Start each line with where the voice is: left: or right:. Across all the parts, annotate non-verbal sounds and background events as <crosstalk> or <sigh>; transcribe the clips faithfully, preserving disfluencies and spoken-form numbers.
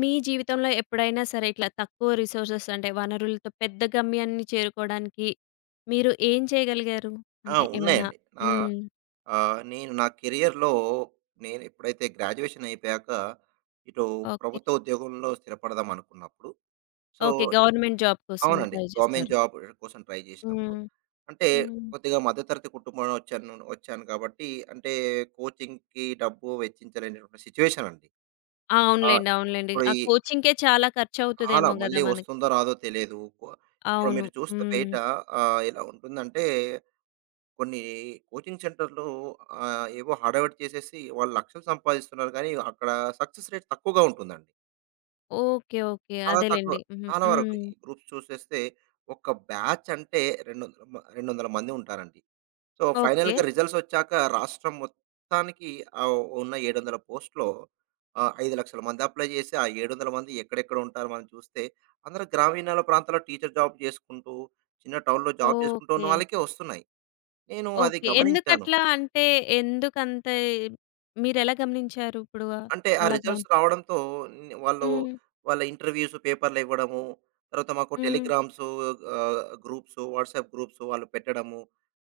left: మీ జీవితంలో ఎప్పుడైనా సరే ఇట్లా తక్కువ రిసోర్సెస్ అంటే వనరులతో పెద్ద గమ్యాన్ని చేరుకోవడానికి మీరు ఏం చేయగలిగారు?
right: ఆ!
left: అంటే ఏమన్నా.
right: ఉన్నాయండి. నా
left: హ్మ్.
right: ఆహ్, నేను నా కెరియర్‌లో నేను ఎప్పుడైతే గ్రాడ్యుయేషన్ అయిపోయాక ఇటు
left: ఓకే.
right: ప్రభుత్వ ఉద్యోగంలో స్థిరపడదాం అనుకున్నప్పుడు, సో
left: ఓకే, గవర్నమెంట్ జాబ్ కోసం
right: అవునండి,
left: ట్రై
right: గవర్నమెంట్
left: చేశారు.
right: జాబ్ కోసం ట్రై చేసినప్పుడు,
left: హ్మ్.
right: అంటే
left: హ్మ్.
right: కొద్దిగా మధ్యతరగతి కుటుంబం వచ్చాను వచ్చాను కాబట్టి, అంటే కోచింగ్‌కి డబ్బు వెచ్చించలేనటువంటి సిట్యుయేషన్ అండి. ఆ!
left: అవునులెండి, అవునులెండి.
right: ఇప్పుడు
left: ఆ
right: ఈ
left: కోచింగ్‌కే చాలా
right: కాలం
left: ఖర్చవుతదేమో
right: మళ్ళీ
left: గదా మనకి!
right: వస్తుందో రాదో తెలియదు. ఇప్పుడు
left: అవును.
right: మీరు చూస్తే
left: హ్మ్.
right: బయట ఆహ్, ఎలా ఉంటుందంటే, కొన్ని కోచింగ్ సెంటర్‌లు ఆహ్, ఏవో హడావిడి చేసేసి వాళ్ళు లక్షలు సంపాదిస్తున్నారు కానీ, అక్కడ సక్సెస్ రేట్ తక్కువగా ఉంటుందండి.
left: ఓకే, ఓకే,
right: చాలా తక్కువ.
left: అదేలెండి. హుహు.
right: చాలా వరకు
left: హ్మ్.
right: ఈ గ్రూప్స్ చూసేస్తే ఒక్క బ్యాచ్ అంటే రెండు వందల మ రెండు వందల మంది ఉంటారండి. సో,
left: ఓకే,
right: ఫైనల్‌గా రిజల్ట్స్ వచ్చాక రాష్ట్రం మొత్తానికి ఆహ్, ఉన్న ఏడు వందల పోస్ట్‌లో ఆహ్, ఐదు,లక్షల మంది అప్లై చేసి, ఆ ఏడు వందల మంది ఎక్కడెక్కడ ఉంటారో మనం చూస్తే, అందరూ గ్రామీణాల ప్రాంతాల్లో టీచర్ జాబ్ చేసుకుంటూ, చిన్న టౌన్‌లో జాబ్ చేసుకుంటూ ఉన్న
left: ఓకే,
right: వాళ్ళకే వస్తున్నాయి. నేను అది
left: ఓకే.
right: గమనించాను.
left: ఎందుకట్లా అంటే, ఎందుకంత మీరెలా గమనించారు ఇప్పుడు?
right: అంటే ఆ
left: అలాగా.
right: రిజల్ట్స్ రావడంతో న్ వాళ్ళు,
left: హ్మ్.
right: వాళ్ళ ఇంటర్‌వ్యూస్, పేపర్‌లు ఇవ్వడము, తర్వాత మాకు
left: హ్మ్.
right: టెలిగ్రామ్స్ ఆహ్, గ్రూప్స్, వాట్సాప్ గ్రూప్స్ వాళ్ళు పెట్టడము.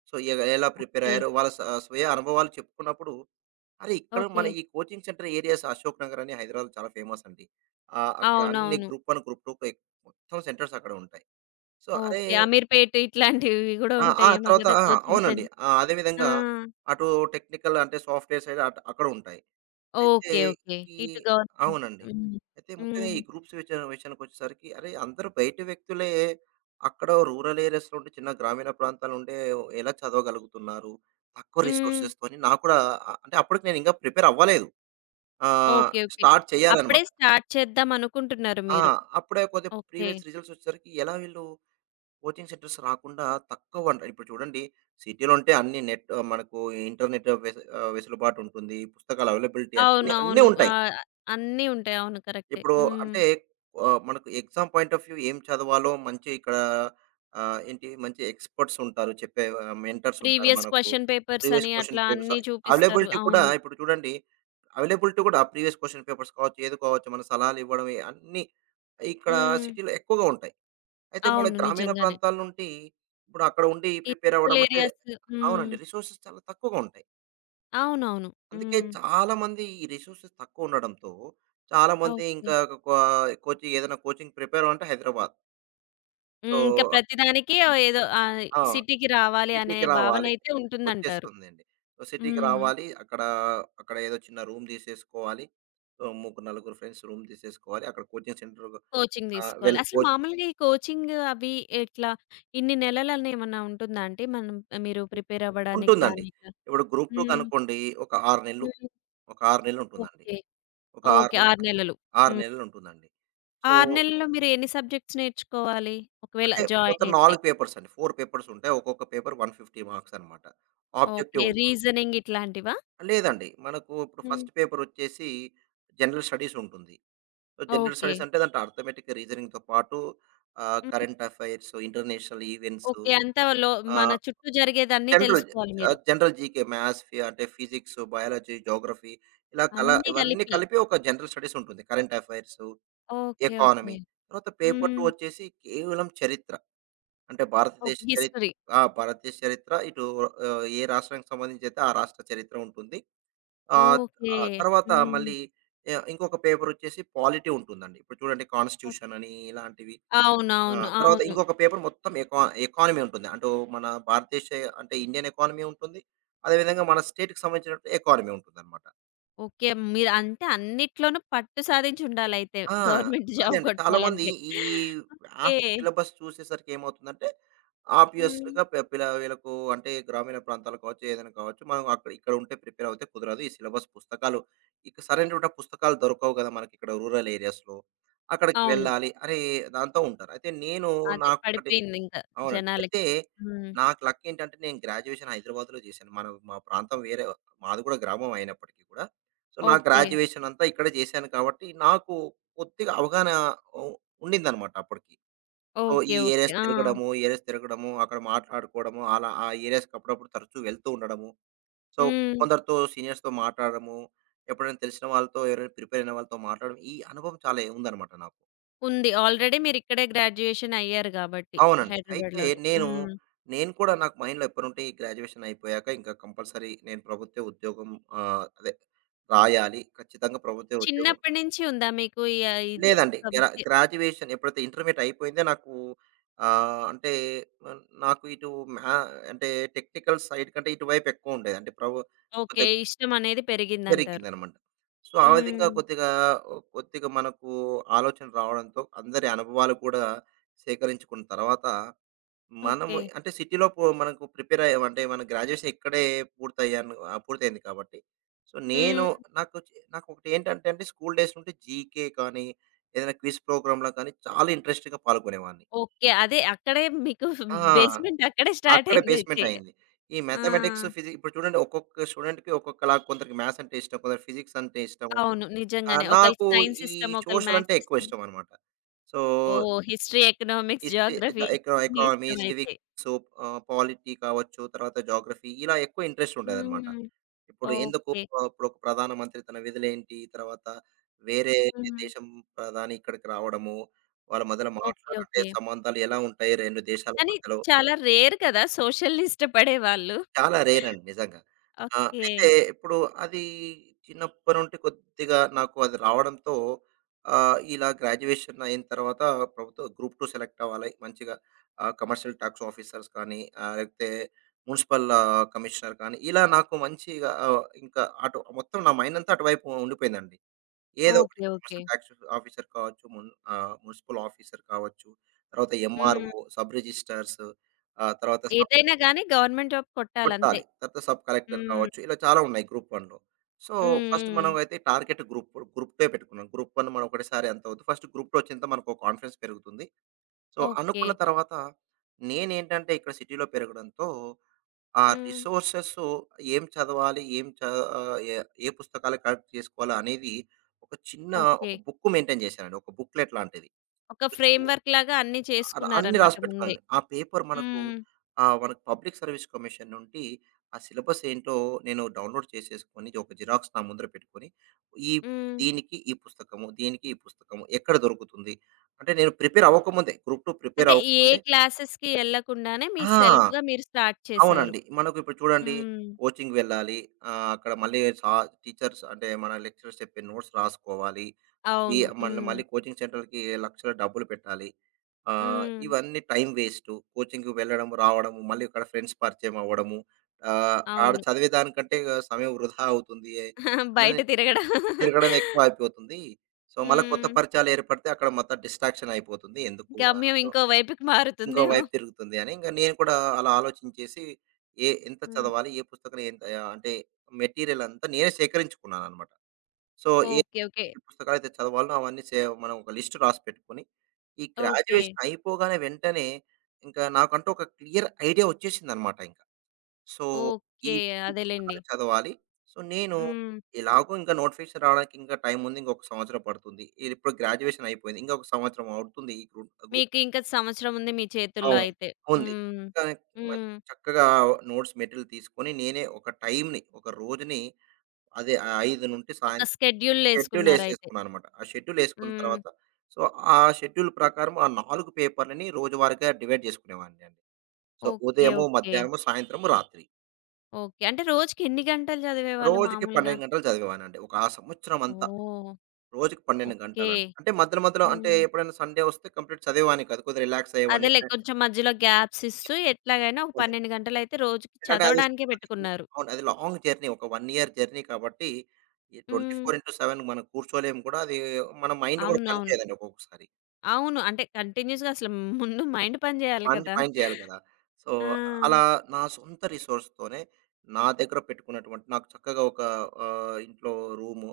right: సో, ఎ ఎలా ప్రిపేర్
left: ఓకే.
right: అయ్యారో వాళ్ళ స స్వీయ అనుభవాలు చెప్పుకున్నప్పుడు, అరే! ఇక్కడ
left: ఓకే.
right: మన ఈ coaching centre areas Ashok Nagar అని హైదరాబాద్‌లో చాలా ఫేమస్ అండి. ఆహ్, అక్కడ అన్ని
left: అవునవును.
right: గ్రూప్ వన్, గ్రూప్ టూ ఎక్ మొత్తం సెంటర్స్ అక్కడ ఉంటాయి. సో, అరే
left: ఓకే, అమీర్‌పేట్ ఇట్లాంటివి గూడా
right: ఆ! ఆ!
left: ఉంటాయేమో
right: తర్వాత
left: గదా,
right: ఆ!
left: కోచింగ్
right: అవునండి.
left: సెంటర్!
right: ఆ!
left: ఆ!
right: అదేవిధంగా అటు టెక్నికల్ అంటే సాఫ్ట్‌వేర్ సైడ్ అట్ అక్కడ ఉంటాయి. అయితే
left: ఓకే, ఓకే.
right: ఈ
left: ఇటు గవర్నమెంట్.
right: అవునండి,
left: హ్మ్.
right: అయితే ముఖ్యంగా
left: హ్మ్.
right: ఈ గ్రూప్స్ విష విషయానికొచ్చేసరికి అరే, అందరూ బయట వ్యక్తులే, అక్కడ రూరల్ ఏరియాస్‌లో ఉండి చిన్న గ్రామీణ ప్రాంతాల్లో ఉండే ఎలా చదవగలుగుతున్నారు తక్కువ
left: హ్మ్.
right: రిసోర్సెస్‌తో అని నాకు కూడా ఆహ్, అంటే అప్పటికి నేను ఇంకా ప్రిపేర్ అవ్వలేదు. ఆహ్,
left: ఓకే, ఓకే.
right: స్టార్ట్
left: అప్పుడే
right: చేయాలన్నమాట.
left: స్టార్ట్ చేద్దాం అనుకుంటున్నారు
right: ఆ!
left: మీరు.
right: అప్పుడే కొద్దిగా
left: ఓకే.
right: ప్రీవియస్ రిజల్ట్స్ వచ్చేసరికి ఎలా వీళ్ళు కోచింగ్ సెంటర్స్ రాకుండా తక్కువ అంట. ఇప్పుడు చూడండి, సిటీలో ఉంటే అన్ని నెట్ మనకు ఇంటర్నెట్ వెసు ఆహ్, వెసులుబాటు ఉంటుంది. పుస్తకాల అవైలబిలిటీ అన్నీ అన్నీ
left: అవునవును.
right: ఉంటాయి.
left: ఆహ్, అన్నీ ఉంటాయి. అవును. కరెక్టే.
right: ఇప్పుడు
left: హ్మ్.
right: అంటే ఆహ్, మనకు ఎగ్జామ్ పాయింట్ ఆఫ్ వ్యూ ఏం చదవాలో మంచి ఇక్కడ ఆహ్, ఏంటి మంచి ఎక్స్‌పర్ట్స్ ఉంటారు, చెప్పే మెంటర్స్ ఉంటారు
left: ప్రీవియస్
right: మనకు.
left: క్వెషన్ పేపర్స్
right: ప్రీవియస్
left: అని
right: క్వెషన్
left: అట్లా
right: పేపర్స్
left: అన్నీ చూపిస్తారు.
right: అవైలబిలిటీ కూడా,
left: అవును.
right: ఇప్పుడు చూడండి, అవైలబిలిటీ కూడా ప్రీవియస్ క్వెషన్ పేపర్స్ కావచ్చు, ఏది కావచ్చు, మన సలహాలు ఇవ్వడం అన్నీ ఇక్కడ
left: హ్మ్.
right: సిటీలో ఎక్కువగా ఉంటాయి. అయితే మన
left: అవును,
right: గ్రామీణ
left: నిజంగానే.
right: ప్రాంతాల నుండి ఇప్పుడు అక్కడ ఉండి
left: ఈ
right: ప్రిపేర్
left: రూరల్
right: అవ్వడం అంటే,
left: ఏరియాస్. హ్మ్.
right: అవునండి, రిసోర్సెస్ చాలా తక్కువగా ఉంటాయి.
left: అవునవును.
right: అందుకే
left: హ్మ్.
right: చాలామంది ఈ రిసోర్సెస్ తక్కువుండడంతో, చాలామంది
left: ఓకే.
right: ఇంకా కొ కోచింగ్ ఏదైనా కోచింగ్ ప్రిపేర్ అవ్వాలంటే హైదరాబాద్.
left: హ్మ్.
right: సో,
left: ఇంకా ప్రతిదానికి ఆహ్, ఏదో ఆహ్,
right: ఆ!
left: సిటీకి రావాలి అనే
right: సిటీకి రావాలి.
left: భావనైతే ఉంటుందంటారు.
right: వచ్చేస్తుందండి. సో, సిటీకి
left: హ్మ్.
right: రావాలి. అక్కడ, అక్కడ ఏదో చిన్న రూమ్ తీసేసుకోవాలి. సో, ముగ్గురు, నలుగురు ఫ్రెండ్స్ రూమ్ తీసేసుకోవాలి. అక్కడ కోచింగ్ సెంటర్
left: కోచింగ్
right: ఆహ్,
left: తీసుకోవాలి.
right: వెల్
left: అసలు
right: కోచ్
left: మామూలుగా ఈ కోచింగ్ అవి ఎట్లా ఇన్ని నెలలని ఏమన్నా ఉంటుందా అండి? మనం, మీరు ప్రిపేర్ అవ్వడానికి
right: ఉంటుందండి.
left: గాని ఇట్లా?
right: ఇప్పుడు గ్రూప్ టూ
left: హ్మ్.
right: కనుకోండి, ఒక ఆరు నెలలు,
left: హ్మ్.
right: ఒక ఆరు నెలలు ఉంటుందండి.
left: ఓకే.
right: ఒక 6
left: ఓకే, ఆరు
right: నెలలు,
left: నెలలు.
right: ఆరు
left: హ్మ్.
right: నెలలు ఉంటుందండి. సో
left: ఆరు నెలల్లో మీరు ఎన్ని సబ్జెక్ట్స్ నేర్చుకోవాలి ఒకవేళ
right: అంటే
left: జాయిన్
right: మొత్తం
left: అయితే?
right: నాలుగు పేపర్స్ అండి. నాలుగు పేపర్స్ ఉంటాయి. ఒక్కొక్క పేపర్ నూట యాభై మార్క్స్ అన్నమాట.
left: ఓకే,
right: ఆబ్జెక్టివ్ ఉంటుంది.
left: రీజనింగ్ ఇట్లాంటివా?
right: లేదండి. మనకు ఇప్పుడు
left: హ్మ్.
right: ఫస్ట్ పేపర్ వచ్చేసి జనరల్ స్టడీస్ ఉంటుంది. So, general
left: okay.
right: స్టడీస్ అంటే దాంట్లో అర్థమెటిక్ రీజనింగ్‌తో పాటు ఆహ్,
left: hmm.
right: Current affairs, international events,
left: okay, అంతా లో మన
right: ఆహ్,
left: చుట్టూ జరిగేదన్నీ
right: జనరల్
left: తెలుసుకోవాలి
right: ఆహ్,
left: మీరు.
right: జనరల్ జీకే, మ్యాథ్స్, ఫి అంటే ఫిజిక్స్, బయాలజీ, జియోగ్రఫీ, ఇలా కల
left: అన్నీ
right: ఇవన్నీ
left: కలిపి.
right: కలిపి ఒక జనరల్ స్టడీస్ ఉంటుంది. Current affairs,
left: okay, okay.
right: Economy. తర్వాత పేపర్ టూ
left: హ్మ్.
right: వచ్చేసి కేవలం చరిత్ర. అంటే
left: ఓకే,
right: భారతదేశ చరి
left: హిస్టరీ.
right: ఆ! భారతదేశ చరిత్ర, ఇటు ఆహ్, ఏ రాష్ట్రానికి సంబంధించి అయితే ఆ రాష్ట్ర చరిత్ర ఉంటుంది. ఆహ్,
left: ఓకే.
right: ఆహ్, తర్వాత
left: హ్మ్.
right: మళ్ళీ ఆహ్, ఇంకొక పేపర్ వచ్చేసి పాలిటీ ఉంటుందండి. ఇప్పుడు చూడండి,
left: ఓహ్!
right: కాన్స్టిట్యూషన్ అని ఇలాంటివి. ఆ!
left: అవునవును,
right: తర్వాత
left: అవును.
right: ఇంకొక పేపర్ మొత్తం ఎకా ఎకానమీ ఉంటుంది. అటు మన భారతదేశ అంటే ఇండియన్ ఎకానమీ ఉంటుంది. అదేవిధంగా మన స్టేట్‌కి సంబంధించినట్టు ఎకానమీ ఉంటుందన్నమాట.
left: ఓకే. మీరు అంటే అన్నిట్లోనూ పట్టు సాధించుండాలయితే
right: ఆ!
left: గవర్నమెంట్
right: అదే
left: జాబ్
right: అండి. చాలామంది
left: కొట్టాలంటే.
right: ఈ ఆఫ్ట్
left: ఓకే.
right: సిలబస్ చూసేసరికి ఏమవుతుందంటే,
left: హ్మ్.
right: ఆబ్వియస్‌గా పె పిల్ల వీళ్ళకు అంటే గ్రామీణ ప్రాంతాలు కావచ్చు, ఏదైనా కావచ్చు, మనం అక్కడ ఇక్కడ ఉంటే ప్రిపేర్ అవుతే కుదరదు. ఈ సిలబస్ పుస్తకాలు, ఇక సరైనటువంటి పుస్తకాలు దొరకవు కదా మనకిక్కడ రూరల్ ఏరియాస్‌లో. అక్కడికి
left: అవును.
right: వెళ్ళాలి అని దాంతో ఉంటారు. అయితే నేను,
left: అదే
right: నాకొకటి,
left: పడిపోయిందింక
right: అవునండి, అయితే
left: జనాలకి. హ్మ్.
right: నాకు లక్ ఏంటంటే నేను గ్రాడ్యుయేషన్ హైదరాబాద్‌లో చేశాను. మన మా ప్రాంతం వేరే, మాది కూడా గ్రామం అయినప్పటికీ కూడా. సో, నా
left: ఓకే.
right: గ్రాడ్యుయేషన్ అంతా ఇక్కడే చేశాను కాబట్టి నాకు కొద్దిగా అవగాహన ఉ ఉండిందనమాట అప్పటికి. So,
left: okay.
right: ఈ
left: ఓకే.
right: ఏరియాస్
left: ఆ!
right: తిరగడము, ఈ ఏరియాస్ తిరగడము, అక్కడ మాట్లాడుకోవడము, అలా ఆ ఏరియాస్‌కి అప్పుడప్పుడు తరచూ వెళ్తూ ఉండడము. సో,
left: హ్మ్.
right: కొందరితో సీనియర్స్‌తో మాట్లాడడము, ఎప్పుడైనా తెలిసిన వాళ్ళతో ఎవరైనా ప్రిపేర్ అయిన వాళ్ళతో మాట్లాడడం, ఈ అనుభవం చాలా ఉందనమాట నాకు.
left: ఉంది. ఆల్రెడీ మీరిక్కడే గ్రాడ్యుయేషన్ అయ్యారు గాబట్టి,
right: అవునండి. అయితే
left: హైదరాబాద్‌లోనే.
right: నేను,
left: హ్మ్.
right: నేను కూడా నాకు మైండ్‌లో ఎప్పటినుంటే ఈ గ్రాడ్యుయేషన్ అయిపోయాక ఇంకా కంపల్సరీ నేను ప్రభుత్వ ఉద్యోగం ఆహ్, అదే రాయాలి. ఖచ్చితంగా ప్రభుత్వ ఉద్యోగం.
left: చిన్నప్పటి నుంచి ఉందా మీకు ఈ ఆహ్, ఇది?
right: లేదండి. గ్రా
left: కవిత.
right: గ్రాడ్యుయేషన్ ఎప్పుడైతే ఇంటర్మీడియేట్ అయిపోయిందో నాకు ఆహ్, అంటే ఆహ్, నాకు ఇటు మ్యా అంటే టెక్నికల్ సైడ్ కంటే ఇటువైపు ఎక్కువుండేది. అంటే ప్రభు
left: ఓకే,
right: కొద్దిగా
left: ఇష్టమనేది పెరిగిందంటారు.
right: జరిగిందనమాట. సో, ఆ విధంగా
left: హ్మ్.
right: కొద్దిగా, కొద్దిగా మనకు ఆలోచన రావడంతో అందరి అనుభవాలు కూడా సేకరించుకున్న తర్వాత మనము
left: ఓకే.
right: అంటే సిటీలో పో మనకు ప్రిపేర్ అయ్యాం అంటే మన గ్రాడ్యుయేషన్ ఇక్కడే పూర్తయ్యాను ఆహ్, పూర్తయింది కాబట్టి. సో, నేను
left: హ్మ్.
right: నాకు చ్ నాకొకటి ఏంటంటే అండి, స్కూల్ డేస్ నుండి జీకే కానీ, ఏదైనా క్విజ్ ప్రోగ్రామ్‌లో కానీ చాలా ఇంట్రెస్ట్‌గా పాల్గొనేవాడిని.
left: ఓకే, అదే అక్కడే మీకు
right: ఆ!
left: బేస్‌మెంట్ అక్కడే స్టార్ట్
right: అక్కడ బేస్‌మెంట్
left: అయిందయితే.
right: అయింది. ఈ
left: ఆ!
right: మ్యాథమెటిక్స్, ఫిజి ఇప్పుడు చూడండి ఒక్కొక్క స్టూడెంట్‌కి ఒక్కొక్కలా, కొందరికి మ్యాథ్స్ అంటే ఇష్టం, కొందరికి ఫిజిక్స్ అంటే ఇష్టము.
left: అవును,
right: ఆహ్,
left: నిజంగానే. ఒకళ్ళకి
right: నాకు
left: సైన్స్
right: ఈ
left: ఇష్టం, ఒకళ్ళు
right: సోషల్ అంటే
left: మ్యాథ్స్
right: ఎక్కువ
left: ఇష్టం.
right: ఇష్టమనమాట. So,
left: oh! History, economics,
right: history, ఎక
left: జియోగ్రఫీ
right: ఎక
left: అన్నీ
right: ఎకానమీ,
left: ఇష్టమయితే.
right: సివిక్స్, ఆహ్, పాలిటీ కావచ్చు, తర్వాత జాగ్రఫీ, ఇలా ఎక్కువ ఇంట్రెస్ట్ ఉండేదన్నమాట.
left: హ్మ్.
right: ఇప్పుడు ఎందుకు
left: ఓకే.
right: ఆహ్, ఇప్పుడు ఒక ప్రధానమంత్రి తన విధులేంటి, తర్వాత వేరే
left: హ్మ్.
right: దేశం ప్రధాని ఇక్కడికి రావడము, వాళ్ళ మధ్యలో
left: ఓకే.
right: మాట్లాడంటే
left: ఓకే.
right: సంబంధాలు ఎలా ఉంటాయి రెండు దేశాల
left: కానీ
right: మధ్యలో?
left: చాలా రేర్ కదా సోషల్‌ని ఇష్టపడేవాళ్ళు!
right: చాలా రేర్ అండి నిజంగా. ఆ!
left: ఓకే.
right: అయితే ఇప్పుడు అది చిన్నప్పటి నుండి కొద్దిగా నాకు అది రావడంతో, ఆహ్, ఇలా గ్రాడ్యుయేషన్ అయిన తర్వాత ప్రభుత్వ గ్రూప్ టూ సెలెక్ట్ అవ్వాలి. మంచిగా ఆహ్, కమర్షియల్ టాక్స్ ఆఫీసర్స్ కానీ, ఆహ్, లేకపోతే మున్సిపల్ కమిషనర్ కానీ, ఇలా నాకు మంచిగా, ఆహ్, ఇంకా అటు మొత్తం నా మైండ్ అంతా అటువైపు ఉండిపోయిందండి. ఏదో ఒకటి
left: okay. Okay.
right: Commercial tax officer కావచ్చు, మున్ ఆహ్, మున్సిపల్ ఆఫీసర్ కావచ్చు, తర్వాత
left: హ్మ్.
right: ఎంఆర్ఓ, సబ్ రిజిస్ట్రార్స్, ఆహ్, తర్వాత
left: ఏదైనా గాని గవర్నమెంట్ జాబ్ కొట్టాలంతే.
right: కొట్టాలి. తర్వాత సబ్ కలెక్టర్
left: హ్మ్.
right: కావచ్చు. ఇలా చాలా ఉన్నాయి గ్రూప్ 1లో. So,
left: hmm.
right: ఫస్ట్ మనం
left: హ్మ్.
right: అయితే టార్గెట్ గ్రూప్ గ్రూప్ టూ పెట్టుకున్నాం. గ్రూప్ వన్ మనం ఒకటేసారి అంత వద్దు. ఫస్ట్ గ్రూప్ టూ వచ్చేంత మనకు కాన్ఫిడెన్స్ పెరుగుతుంది. So,
left: okay.
right: అనుకున్న తర్వాత నేనేంటంటే ఇక్కడ సిటీలో పెరగడంతో ఆ
left: హ్మ్.
right: రిసోర్సెస్ ఏం చదవాలి, ఏం చ ఆహ్, ఏ ఏ పుస్తకాలు కలెక్ట్ చేసుకోవాలి అనేది, ఒక చిన్న
left: ఓకే,
right: ఒక బుక్ మెయింటైన్ చేశానండి. ఒక బుక్‌లెట్ లాంటిది.
left: ఒక ఫ్రేమ్‌వర్క్ లాగా అన్నీ
right: అర అన్నీ
left: చేసుకున్నారనమాట
right: రాసి
left: ముందే.
right: పెట్టుకోండి. ఆ పేపర్ మనకు
left: హ్మ్.
right: ఆహ్, మనకు పబ్లిక్ సర్విస్ కమిషన్ నుండి ఆ సిలబస్ ఏంటో నేను డౌన్‌లోడ్ చేసేసుకొని, ఒక జిరాక్స్ నా ముందర పెట్టుకొని, ఈ
left: హ్మ్.
right: దీనికి ఈ పుస్తకము, దీనికి ఈ పుస్తకము ఎక్కడ దొరుకుతుంది? అంటే నేను ప్రిపేర్ అవ్వకముందే, గ్రూప్ టూ ప్రిపేర్
left: అంటే ఏ
right: అవ్వకముందే,
left: క్లాసెస్‌కి ఎళ్ళకుండానే మీ
right: ఆ!
left: సెల్ఫ్‌గా మీరు స్టార్ట్ చేశారు.
right: అవునండి. మనకు ఇప్పుడు చూడండి
left: హ్మ్.
right: కోచింగ్ వెళ్ళాలి. ఆహ్, అక్కడ మళ్ళీ సా టీచర్స్ అంటే మన లెక్చరర్స్ చెప్పే నోట్స్ రాసుకోవాలి. ఈ
left: అవును.
right: మళ్ళీ
left: హ్మ్.
right: మళ్ళీ కోచింగ్ సెంటర్‌కి లక్షల డబ్బులు పెట్టాలి. ఆహ్,
left: హ్మ్.
right: ఇవన్నీ టైం వేస్టు. కోచింగ్‌కి వెళ్ళడం, రావడము, మళ్ళీ ఇక్కడ ఫ్రెండ్స్ పరిచయం అవ్వడము, ఆహ్, ఆడ
left: అవును.
right: చదివేదానికంటే సమయం వృధా అవుతుంది
left: <laughs> బయట
right: అని,
left: తిరగడం.
right: తిరగడం ఎక్కువ అయిపోతుంది. సో, మళ్ళా కొత్త
left: హ్మ్.
right: పరిచయాలు ఏర్పడితే అక్కడ మొత్తం డిస్ట్రాక్షన్ అయిపోతుంది, ఎందుకు
left: గమ్యం
right: అన్నట్టు
left: ఇంకో వైపుకి
right: ఇంకో
left: మారుతుందేమో.
right: వైపు తిరుగుతుంది అని. ఇంక నేను కూడా అలా ఆలోచించేసి, ఏ ఎంత
left: హ్మ్.
right: చదవాలి, ఏ పుస్తకం ఎంత, అంటే మెటీరియల్ అంతా నేనే సేకరించుకున్నాననమాట. సో, ఏ
left: ఓకే, ఓకే.
right: ఏ పుస్తకాలైతే చదవాలో అవన్నీ సే మనం ఒక లిస్ట్ రాసి పెట్టుకొని, ఈ
left: ఓకే.
right: గ్రాడ్యుయేషన్ అయిపోగానే వెంటనే ఇంకా నాకంటూ ఒక క్లియర్ ఐడియా వచ్చేసిందనమాట ఇంక. సో, ఈ
left: ఓకే,
right: ఈ
left: అదేలెండి.
right: పుస్తకాలు చదవాలి. సో, నేను
left: హ్మ్.
right: ఎలాగో ఇంకా నోటిఫికేషన్ రావడానికి ఇంకా టైం ఉంది. ఇంకొక సంవత్సరం పడుతుంది. ఇది ఇప్పుడు గ్రాడ్యుయేషన్ అయిపోయింది. ఇంకొక సంవత్సరం అవుతుంది. ఈ గ్రూప్ గ్రూప్
left: మీకు ఇంకా సంవత్సరం ఉంది మీ చేతుల్లో
right: అవునండి,
left: అయితే.
right: ఉంది.
left: హ్మ్.
right: ఇంకా మన్
left: హ్మ్.
right: చక్కగా నోట్స్ మెటీరియల్ తీసుకొని నేనే ఒక టైమ్‌ని, ఒక రోజుని, అదే ఐదు నుండి
left: ఒక
right: సాయంత్రం, షెడ్యూల్
left: స్కెడ్యూలేసుకున్నారైతే.
right: ఏసేసుకున్నాననమాట. ఆ షెడ్యూల్ ఏసుకున్న
left: హ్మ్.
right: తర్వాత, సో, ఆ షెడ్యూల్ ప్రకారం ఆ నాలుగు పేపర్‌లని రోజువారీగా డివైడ్ చేసుకునేవాడినండి. సో,
left: ఓకే,
right: ఉదయము,
left: ఓకే.
right: మధ్యాహ్నము, సాయంత్రము, రాత్రి.
left: ఓకే, అంటే రోజుకి ఎన్ని గంటలు చదివేవాళ్ళు
right: రోజుకి
left: మామూలుగా?
right: పన్నెండు గంటలు చదివేవాడినండి, ఒక ఆ సంవత్సరం అంతా.
left: ఓహ్!
right: రోజుకి పన్నెండు
left: ఓకే.
right: గంటలండి. అంటే మధ్యలో మధ్యలో అంటే
left: హ్మ్.
right: ఎప్పుడైనా సండే వస్తే కంప్లీట్ చదివేవాడిని కాదు, కొద్దిగా రిలాక్స్ అయ్యేవాడిని.
left: అదేలే
right: ఫ్రె
left: కొంచెం మధ్యలో గ్యాప్స్ ఇస్తూ ఎట్లాగైనా ఒక పన్నెండు గంటలైతే రోజుకి
right: ఎందుకంటే అది
left: చదవడానికే
right: అది
left: పెట్టుకున్నారు.
right: అవును, అది లాంగ్ జర్నీ, ఒక 1 ఇయర్ జర్నీ కాబట్టి, ఈ
left: హ్మ్.
right: ట్వంటీ ఫోర్ బై సెవెన్ మనం కూర్చోలేము కూడా. అది మన మైండ్ కూడా
left: అవునవును.
right: పనిచేయదండి ఒక్కొక్కసారి.
left: అవును, అంటే కంటిన్యూస్‌గా అసలు ముందు మైండ్ పని చేయాలి
right: మంచి
left: కదా!
right: పని చేయాలి కదా. సో,
left: ఆ!
right: అలా నా సొంత రిసోర్స్‌తోనే, నా దగ్గర పెట్టుకున్నటువంటి, నాకు చక్కగా ఒక ఆహ్, ఇంట్లో రూము,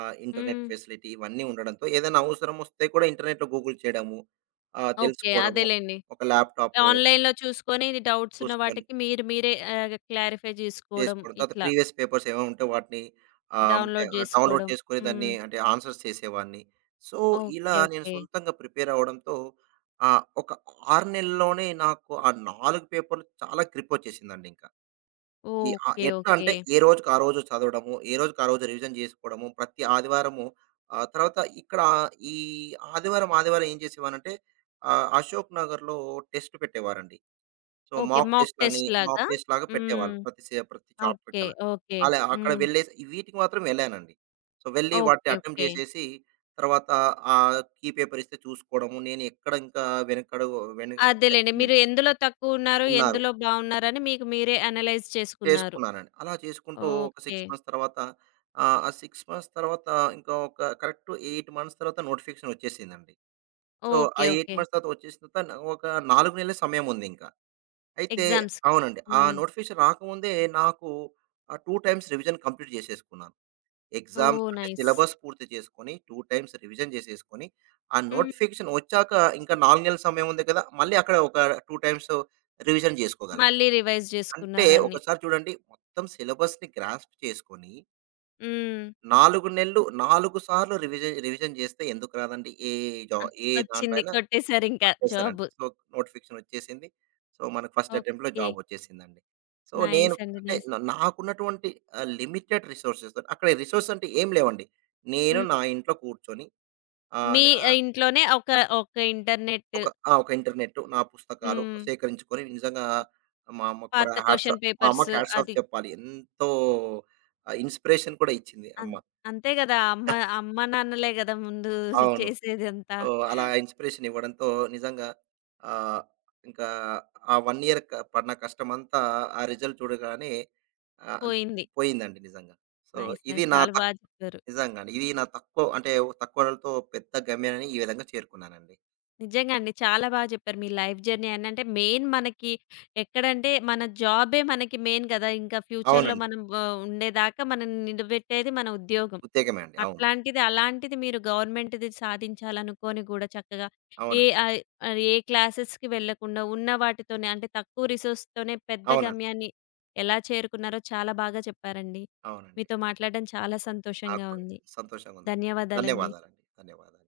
right: ఆహ్, ఇంటర్నెట్
left: హ్మ్.
right: ఫెసిలిటీ, ఇవన్నీ ఉండడంతో, ఏదైనా అవసరం వస్తే కూడా ఇంటర్నెట్‌లో గూగుల్ చేయడము, ఆహ్,
left: ఓకే,
right: తెలుసుకోవడము,
left: అదేలెండి,
right: ఒక ల్యాప్‌టాప్
left: ఆన్‌లైన్‌లో చూసుకొని డౌట్స్ ఉన్న
right: చూసుకొని
left: వాటికి మీరు మీరే ఆహ్, క్లారిఫై చేసుకోవడం
right: చేసుకోవడం. తర్వాత
left: ఇట్లా,
right: ప్రీవియస్ పేపర్స్ ఏవో ఉంటే వాటిని ఆహ్, అంటే
left: డౌన్‌లోడ్
right: డౌన్‌లోడ్
left: చేసుకోవడం.
right: చేసుకొని దాన్ని
left: హ్మ్.
right: అంటే ఆన్సర్స్ చేసేవాడిని. సో, ఇలా
left: ఓకే.
right: నేను
left: ఓకే.
right: సొంతంగా ప్రిపేర్ అవ్వడంతో ఆహ్, ఒక ఆరు నెలల్లోనే నాకు ఆ నాలుగు పేపర్లు చాలా గ్రిప్పొచ్చేసిందండి ఇంకా. ఈ ఆహ్,
left: ఓకే.
right: ఎట్లా
left: ఓకే.
right: అంటే ఏ రోజుకి ఆ రోజు చదవడము, ఏ రోజుకి ఆ రోజు రివిజన్ చేసుకోవడము, ప్రతి ఆదివారము, ఆహ్, తర్వాత ఇక్కడ ఈ ఆదివారం, ఆదివారం ఏం చేసేవానంటే, ఆహ్, అశోక్ నగర్‌లో టెస్ట్ పెట్టేవారండి. సో,
left: ఓకే,
right: మాక్
left: మాక్
right: టెస్ట్‌లని,
left: టెస్ట్
right: మాక్
left: లాగా.
right: టెస్ట్ లాగా
left: హ్మ్.
right: పెట్టేవాళ్ళు, ప్రతి సే ప్రతి
left: ఓకే.
right: చాప్టర్‌కలా.
left: ఓకే.
right: అలా అలా అక్కడ
left: హ్మ్.
right: వెళ్ళేసి ఈ వీటికి మాత్రం వెళ్ళానండి. సో, వెళ్ళి వాటిని
left: ఓకే.
right: అటెంప్ట్
left: ఓకే,
right: చేసేసి, తర్వాత ఆ కీ పేపర్ ఇస్తే చూసుకోవడము. నేను ఎక్కడ ఇంకా వెనకడుగు వెను అంటే
left: అదేలెండి, మీరు
right: మీన్
left: ఎందులో తక్కువున్నారు,
right: ఉన్నారు,
left: ఎందులో బావున్నారని మీకు మీరే అనలైజ్ చేసుకున్నారు.
right: చేసుకున్నానండి. అలా చేసుకుంటూ ఒక
left: ఓకే.
right: ఆరు మంత్స్ తర్వాత, ఆహ్, ఆ ఆరు మంత్స్ తర్వాత ఇంకా ఒక కరెక్ట్ ఎనిమిది మంత్స్ తర్వాత నోటిఫికేషన్ వచ్చేసిందండి. సో, ఆ
left: ఓకే.
right: ఎనిమిది
left: ఓకే,
right: మంత్స్ తర్వాత వచ్చేసిన తర్వాత నా- ఒక నాలుగు నెలల సమయం ఉందింక. అయితే
left: ఎగ్జామ్స్.
right: అవునండి, ఆ
left: హ్మ్.
right: నోటిఫికేషన్ రాకముందే నాకు ఆహ్, రెండు టైమ్స్ రివిజన్ కంప్లీట్ చేసేసుకున్నాను. ఎగ్జామ్స్
left: ఓహ్,
right: అంటే
left: నైస్!
right: సిలబస్ పూర్తి చేసుకొని, రెండు టైమ్స్ రివిజన్ చేసేసుకొని, ఆ
left: హ్మ్.
right: నోటిఫికేషన్ వచ్చాక ఇంకా నాలుగు నెలల సమయం ఉంది కదా. మళ్ళీ అక్కడ ఒక రెండు టైమ్స్ రివిజన్ చేసుకోగలిగాను.
left: మళ్ళీ రివైజ్
right: అంటే
left: చేసుకున్నారన్ని.
right: ఒకసారి చూడండి, మొత్తం సిలబస్‌ని గ్రాస్ప్ చేసుకొని
left: హ్మ్.
right: నాలుగు నెలలు నాలుగు సార్లు రివిజన్ రివిజన్ చేస్తే ఎందుకు రాదండి ఏ జా
left: ఆ!
right: ఏ దాంట్లో
left: వచ్చింది.
right: అయినా?
left: కొట్టేసారింకా
right: పట్టేసానండి.
left: జాబు.
right: సో, నోటిఫికేషన్ వచ్చేసింది. సో, మనకు ఫస్ట్ అటెంప్ట్‌లో
left: ఓకే.
right: జాబ్ వచ్చేసిందండి. సో, నేను
left: నైస్ అండి,
right: అంటే
left: నైస్.
right: న నాకున్నటువంటి ఆహ్, లిమిటెడ్ రిసోర్సెస్‌తో, అక్కడ రిసోర్స్ అంటే ఏం లేవండి. నేను
left: హ్మ్.
right: నా ఇంట్లో కూర్చొని, ఆహ్,
left: మీ
right: న
left: ఇంట్లోనే ఒక ఒక ఇంటర్నెట్.
right: ఒక ఆ! ఒక ఇంటర్నెట్, నా పుస్తకాలు
left: హ్మ్.
right: సేకరించుకొని, నిజంగా మా అమ్మకు కూడా
left: పాత
right: హాట్స్
left: క్వెషన్
right: ఆఫ్, మా
left: పేపర్స్
right: అమ్మకి హాట్స్ ఆఫ్
left: అది.
right: చెప్పాలి. ఎంతో ఆహ్, ఇన్‌స్పిరేషన్ కూడా ఇచ్చింది
left: అన్,
right: అమ్మ.
left: అంతే గదా! అమ్మ అమ్మ నాన్నలే గదా ముందు
right: అవును.
left: చేసేదంతా!
right: సో, అలా ఇన్‌స్పిరేషన్ ఇవ్వడంతో నిజంగా, ఆహ్, ఇంకా ఆ ఒక ఇయర్ క పడిన కష్టమంతా, ఆ రిజల్ట్ చూడగానే ఆహ్, అన్
left: పోయింది.
right: పోయిందండి నిజంగా. సో,
left: నైస్,
right: ఇది
left: నైస్.
right: నా
left: చాలా బా
right: తక్
left: చెప్పారు.
right: నిజంగా అండి, ఇది నా తక్కువ అంటే తక్కువతో పెద్ద గమ్యాన్ని ఈ విధంగా చేరుకున్నానండి.
left: నిజంగా అండి. చాలా బాగా చెప్పారు. మీ లైఫ్ జర్నీ అని అంటే మెయిన్ మనకి ఎక్కడంటే మన జాబే మనకి మెయిన్ గదా! ఇంకా ఫ్యూచర్‌లో
right: అవునండి.
left: మనం ఆహ్, ఉండేదాకా మనల్ని నిలబెట్టేది మన ఉద్యోగం.
right: ఉత్తేకమే అండి. అవునండి.
left: అట్లాంటిది, అలాంటిది మీరు గవర్నమెంట్‌ది సాధించాలనుకోని గూడా చక్కగా ఏ
right: అవునండి.
left: ఆహ్, ఏ క్లాసెస్‌కి వెళ్ళకుండా ఉన్న వాటితోనే అంటే తక్కువ రిసోర్స్‌తోనే పెద్ద
right: అవునండి.
left: గమ్యాన్ని ఎలా చేరుకున్నారో చాలా బాగా చెప్పారండి.
right: అవునండి.
left: మీతో మాట్లాడడం చాలా
right: నాకు
left: సంతోషంగా
right: కూడా
left: ఉంది.
right: సంతోషంగా ఉందండి.
left: ధన్యవాదాలండి.
right: ధన్యవాదాలండి. ధన్యవాదాలు.